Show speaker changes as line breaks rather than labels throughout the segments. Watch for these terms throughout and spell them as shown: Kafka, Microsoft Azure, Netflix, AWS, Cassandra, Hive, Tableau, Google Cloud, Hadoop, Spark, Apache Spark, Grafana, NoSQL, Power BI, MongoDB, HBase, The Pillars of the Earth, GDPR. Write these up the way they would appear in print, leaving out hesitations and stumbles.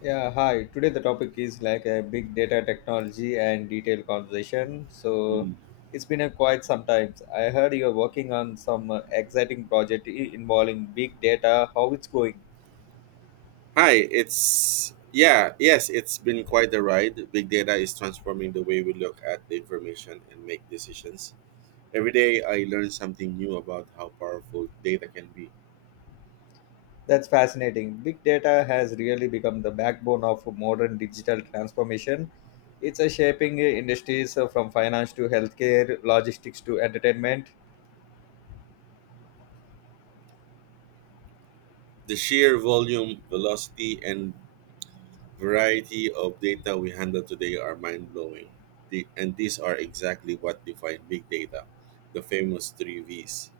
Yeah, hi. Today the topic is like a big data technology and detailed conversation. So
Mm.
it's been a quite some time. I heard you're working on some exciting involving big data. How it's going?
Hi, it's yes, it's been quite a ride. Big data is transforming the way we look at the information and make decisions. Every day I learn something new about how powerful data can be.
That's fascinating. Big data has really become the backbone of modern digital transformation. It's a shaping industries from finance to healthcare, logistics to entertainment.
The sheer volume, velocity, and variety of data we handle today are mind blowing. The, and these are exactly what define big data, the famous three V's.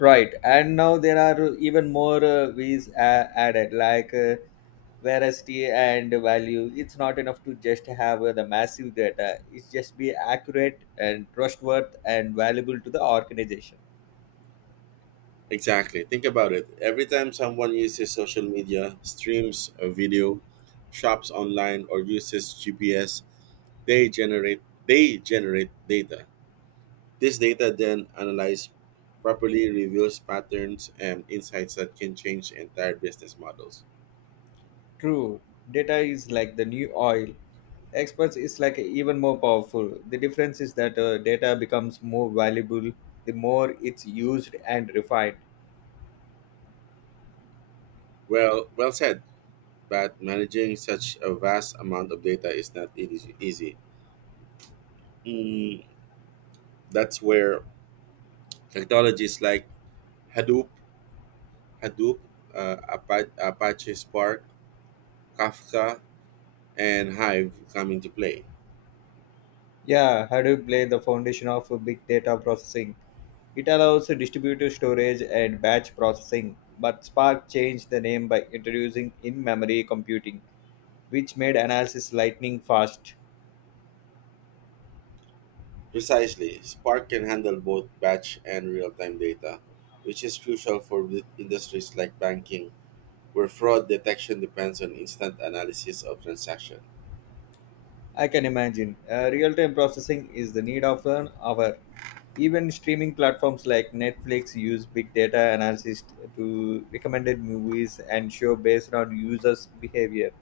Right, and now there are even more V's added like. Veracity and value, it's not enough to just have the massive data, it's just be accurate and trustworthy and valuable to the organization.
Exactly. Think about it. Every time someone uses social media, streams a video, shops online, or uses GPS, they generate data. This data then analyzed properly reveals patterns and insights that can change entire business models.
True, data is like the new oil. Experts is like even more powerful. The difference is that data becomes more valuable the more it's used and refined.
Well said. But managing such a vast amount of data is not easy. Mm, that's where technologies like Hadoop, Hadoop, Apache Spark, Kafka and Hive come into play.
Yeah, Hadoop laid the foundation of big data processing. It allows distributed storage and batch processing, but Spark changed the name by introducing in memory computing, which made analysis lightning fast.
Precisely, Spark can handle both batch and real time data, which is crucial for the industries like banking, where fraud detection depends on instant analysis of transactions.
I can imagine. Real time processing is the need of an hour. Even streaming platforms like Netflix use big data analysis to recommended movies and show based on users' behavior.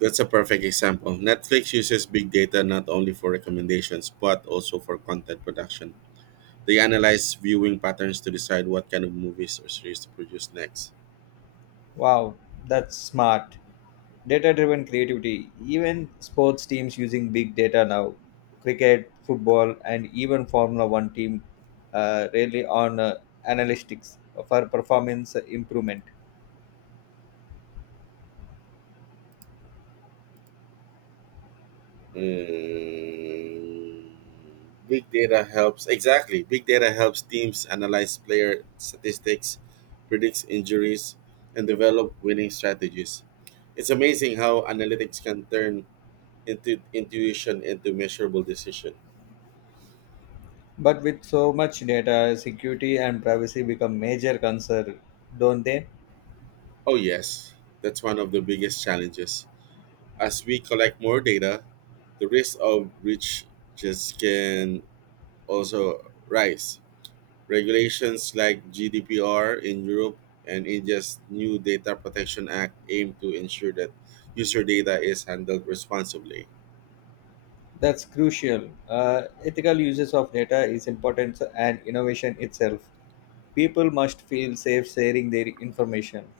That's a perfect example. Netflix uses big data not only for recommendations but also for content production. They analyze viewing patterns to decide what kind of movies or series to produce next.
Wow, that's smart. Data driven creativity. Even sports teams using big data now, cricket, football, and even formula 1 team, really on analytics for performance improvement.
Mm, big data helps exactly. Big data helps teams analyze player statistics, predicts injuries, and develop winning strategies. It's amazing how analytics can turn into intuition into measurable decision.
But with so much data, security and privacy become major concern, don't they?
Oh yes, that's one of the biggest challenges. As we collect more data, the risk of breach just can also rise. Regulations like GDPR in Europe and India's new Data Protection Act aim to ensure that user data is handled responsibly.
That's crucial. Ethical uses of data is important and innovation itself. People must feel safe sharing their information.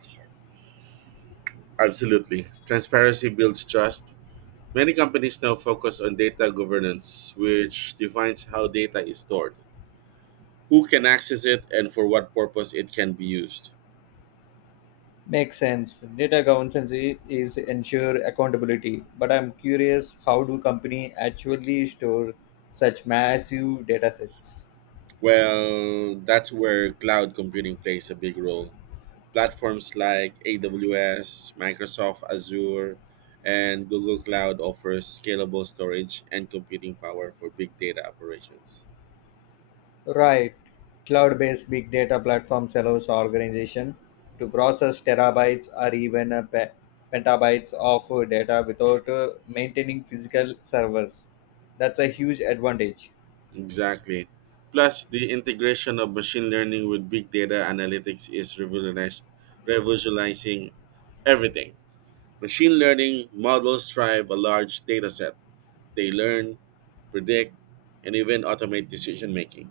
Absolutely. Transparency builds trust. Many companies now focus on data governance, which defines how data is stored, who can access it, and for what purpose it can be used.
Makes sense. Data governance is ensure accountability. But I'm curious, how do company actually store such massive data sets?
Well, that's where cloud computing plays a big role. Platforms like AWS, Microsoft Azure, and Google Cloud offer scalable storage and computing power for big data operations.
Right. Cloud-based big data platforms allows organization to process terabytes or even petabytes of data without maintaining physical servers. That's a huge advantage.
Exactly. Plus, the integration of machine learning with big data analytics is revolutionizing everything. Machine learning models drive a large data set. They learn, predict, and even automate decision making.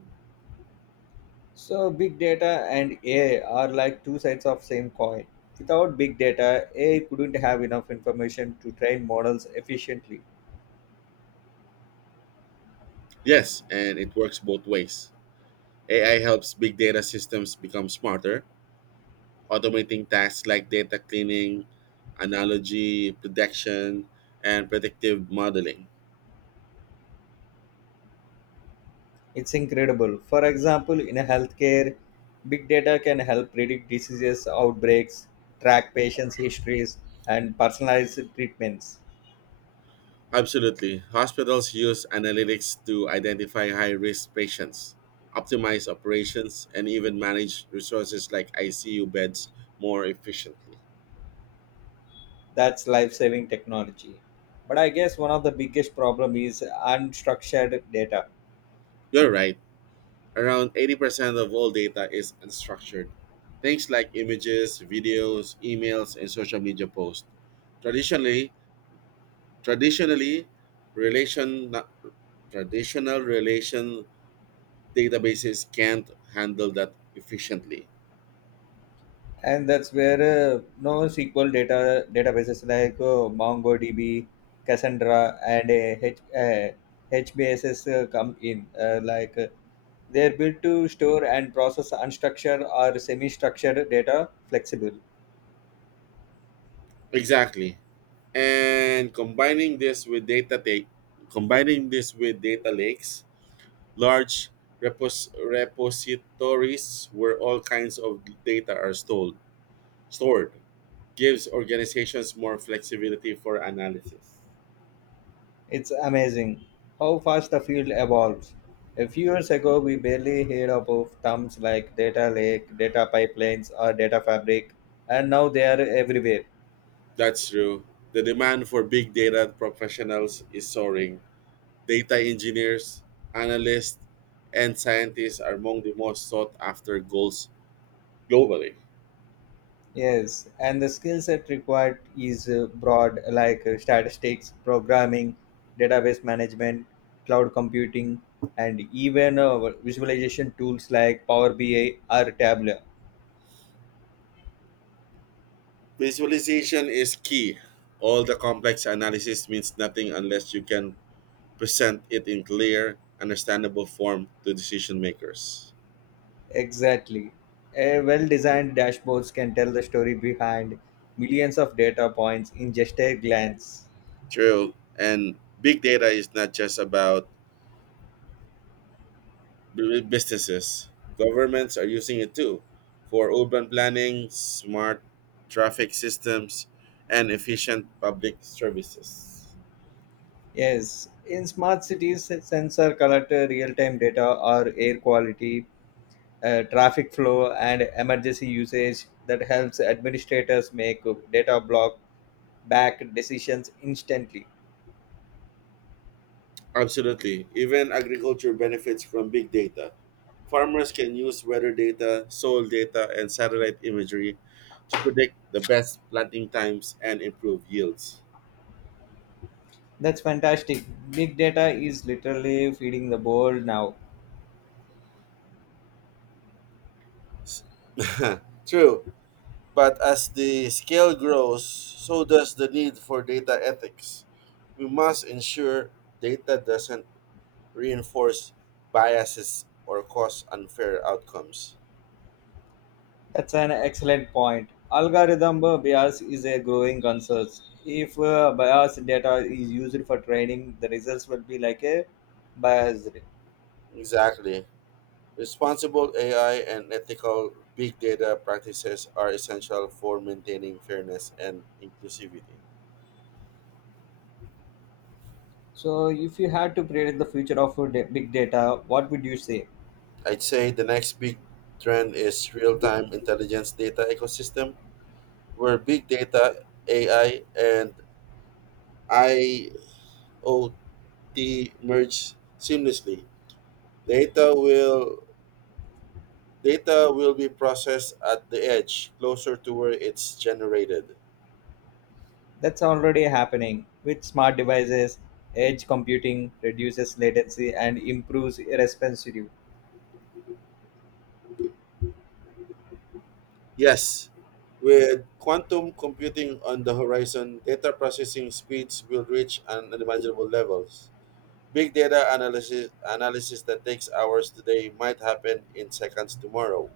So big data and AI are like two sides of same coin. Without big data, AI couldn't have enough information to train models efficiently.
Yes, and it works both ways. AI helps big data systems become smarter, automating tasks like data cleaning, analogy prediction, and predictive modeling.
It's incredible. For example, in a healthcare, big data can help predict diseases, outbreaks, track patients' histories, and personalize treatments.
Absolutely. Hospitals use analytics to identify high risk patients, optimize operations, and even manage resources like ICU beds more efficiently.
That's life-saving technology. But I guess one of the biggest problem is unstructured data.
You're right. Around 80% of all data is unstructured. Things like images, videos, emails, and social media posts. Traditionally, Traditionally, relation traditional relation databases can't handle that efficiently.
And that's where NoSQL data databases like MongoDB, Cassandra, and HBases come in. They're built to store and process unstructured or semi-structured data flexible.
Exactly. And combining this with data lakes, large repositories where all kinds of data are stored gives organizations more flexibility for analysis.
It's amazing how fast the field evolves. A few years ago, we barely heard of terms like data lake, data pipelines, or data fabric, and now they are everywhere.
That's true. The demand for big data professionals is soaring. Data engineers, analysts, and scientists are among the most sought after goals globally.
Yes, and the skill set required is broad, like statistics, programming, database management, cloud computing, and even visualization tools like Power BI or Tableau.
Visualization is key. All the complex analysis means nothing unless you can present it in clear, understandable form to decision makers.
Exactly. A well designed dashboards can tell the story behind millions of data points in just a glance.
True. And big data is not just about businesses, governments are using it too for urban planning, smart traffic systems, and efficient public services.
Yes, in smart cities, sensor collect real time data or air quality, traffic flow, and emergency usage that helps administrators make data block back decisions instantly.
Absolutely. Even agriculture benefits from big data. Farmers can use weather data, soil data, and satellite imagery to predict the best planting times and improve yields.
That's fantastic. Big data is literally feeding the world now.
S- True, but as the scale grows, so does the need for data ethics. We must ensure data doesn't reinforce biases or cause unfair outcomes.
That's an excellent point. Algorithm bias is a growing concern. If biased data is used for training, the results will be like a biased.
Exactly. Responsible AI and ethical big data practices are essential for maintaining fairness and inclusivity.
So, if you had to predict the future of big data, what would you say?
I'd say the next big trend is real time intelligence data ecosystem, where big data, AI, and IoT merge seamlessly. Data will data will be processed at the edge, closer to where it's generated.
That's already happening with smart devices. Edge computing reduces latency and improves responsive.
Yes, with quantum computing on the horizon, data processing speeds will reach unimaginable levels. Big data analysis that takes hours today might happen in seconds tomorrow.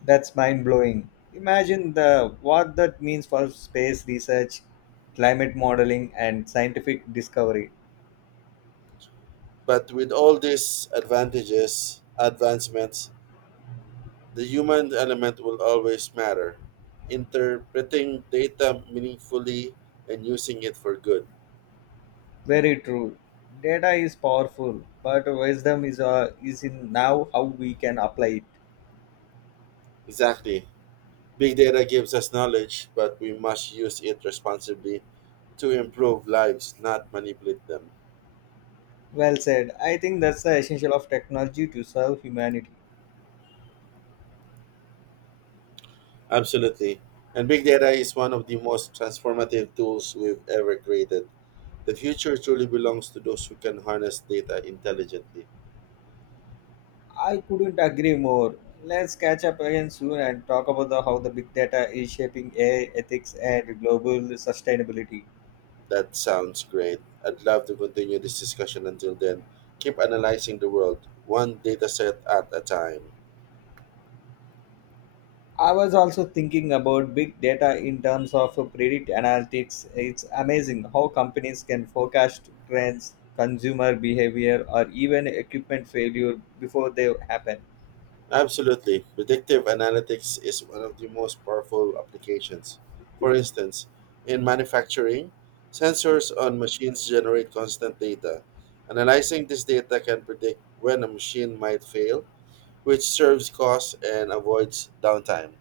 That's mind blowing. Imagine the what that means for space research, climate modeling, and scientific discovery.
But with all these advancements, the human element will always matter. Interpreting data meaningfully and using it for good.
Very true. Data is powerful, but wisdom is in now how we can apply it.
Exactly. Big data gives us knowledge, but we must use it responsibly to improve lives, not manipulate them.
Well said. I think that's the essential of technology to serve humanity.
Absolutely. And big data is one of the most transformative tools we've ever created. The future truly belongs to those who can harness data intelligently.
I couldn't agree more. Let's catch up again soon and talk about how the big data is shaping AI ethics and global sustainability.
That sounds great. I'd love to continue this discussion until then. Keep analyzing the world, one data set at a time.
I was also thinking about big data in terms of predict analytics. It's amazing how companies can forecast trends, consumer behavior, or even equipment failure before they happen.
Absolutely. Predictive analytics is one of the most powerful applications. For instance, in manufacturing, sensors on machines generate constant data. Analyzing this data can predict when a machine might fail, which serves costs and avoids downtime.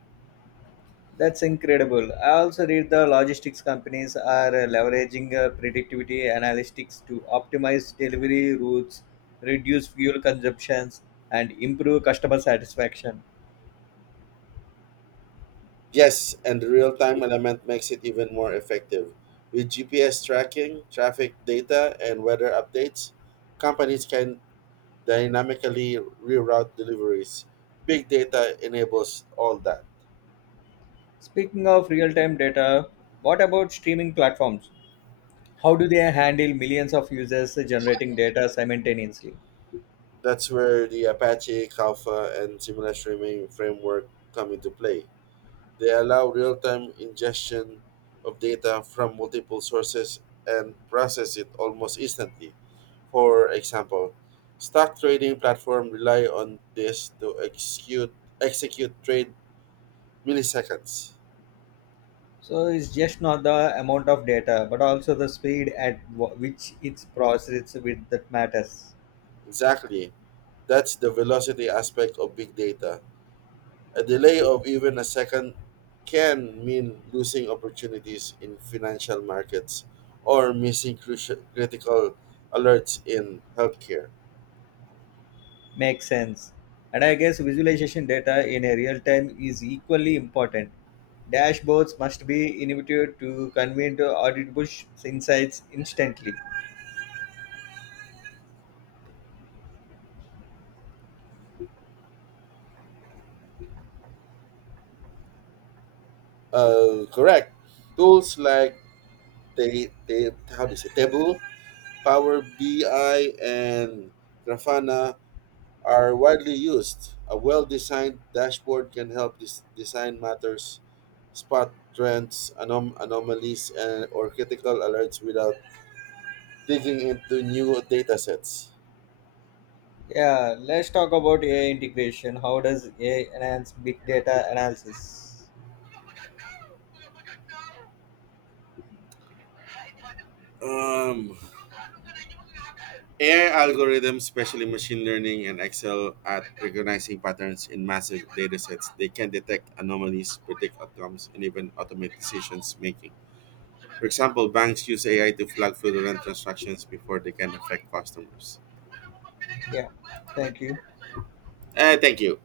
That's incredible. I also read the logistics companies are leveraging predictivity analytics to optimize delivery routes, reduce fuel consumptions, and improve customer satisfaction.
Yes, and the real time element makes it even more effective. With GPS tracking, traffic data, and weather updates, companies can dynamically reroute deliveries. Big data enables all that.
Speaking of real-time data, what about streaming platforms? How do they handle millions of users generating data simultaneously?
That's where the Apache, Kafka, and similar streaming framework come into play. They allow real time ingestion of data from multiple sources and process it almost instantly. For example, stock trading platforms rely on this to execute trade milliseconds.
So it's just not the amount of data, but also the speed at which it's processed with that matters.
Exactly. That's the velocity aspect of big data. A delay of even a second can mean losing opportunities in financial markets or missing crucial critical alerts in healthcare.
Makes sense. And I guess visualization data in a real time is equally important. Dashboards must be innovative to convey to insights instantly.
Correct. Tools like they how do you say Tableau, Power BI, and Grafana are widely used. A well-designed dashboard can help design matters, spot trends, anomalies, and or critical alerts without digging into new data sets.
Yeah, let's talk about AI integration. How does AI enhance big data analysis?
Um, AI algorithms, especially machine learning and Excel, at recognizing patterns in massive datasets. They can detect anomalies, predict outcomes, and even automate decisions making. For example, banks use AI to flag fraudulent transactions before they can affect customers.
Yeah, thank you.
Thank you.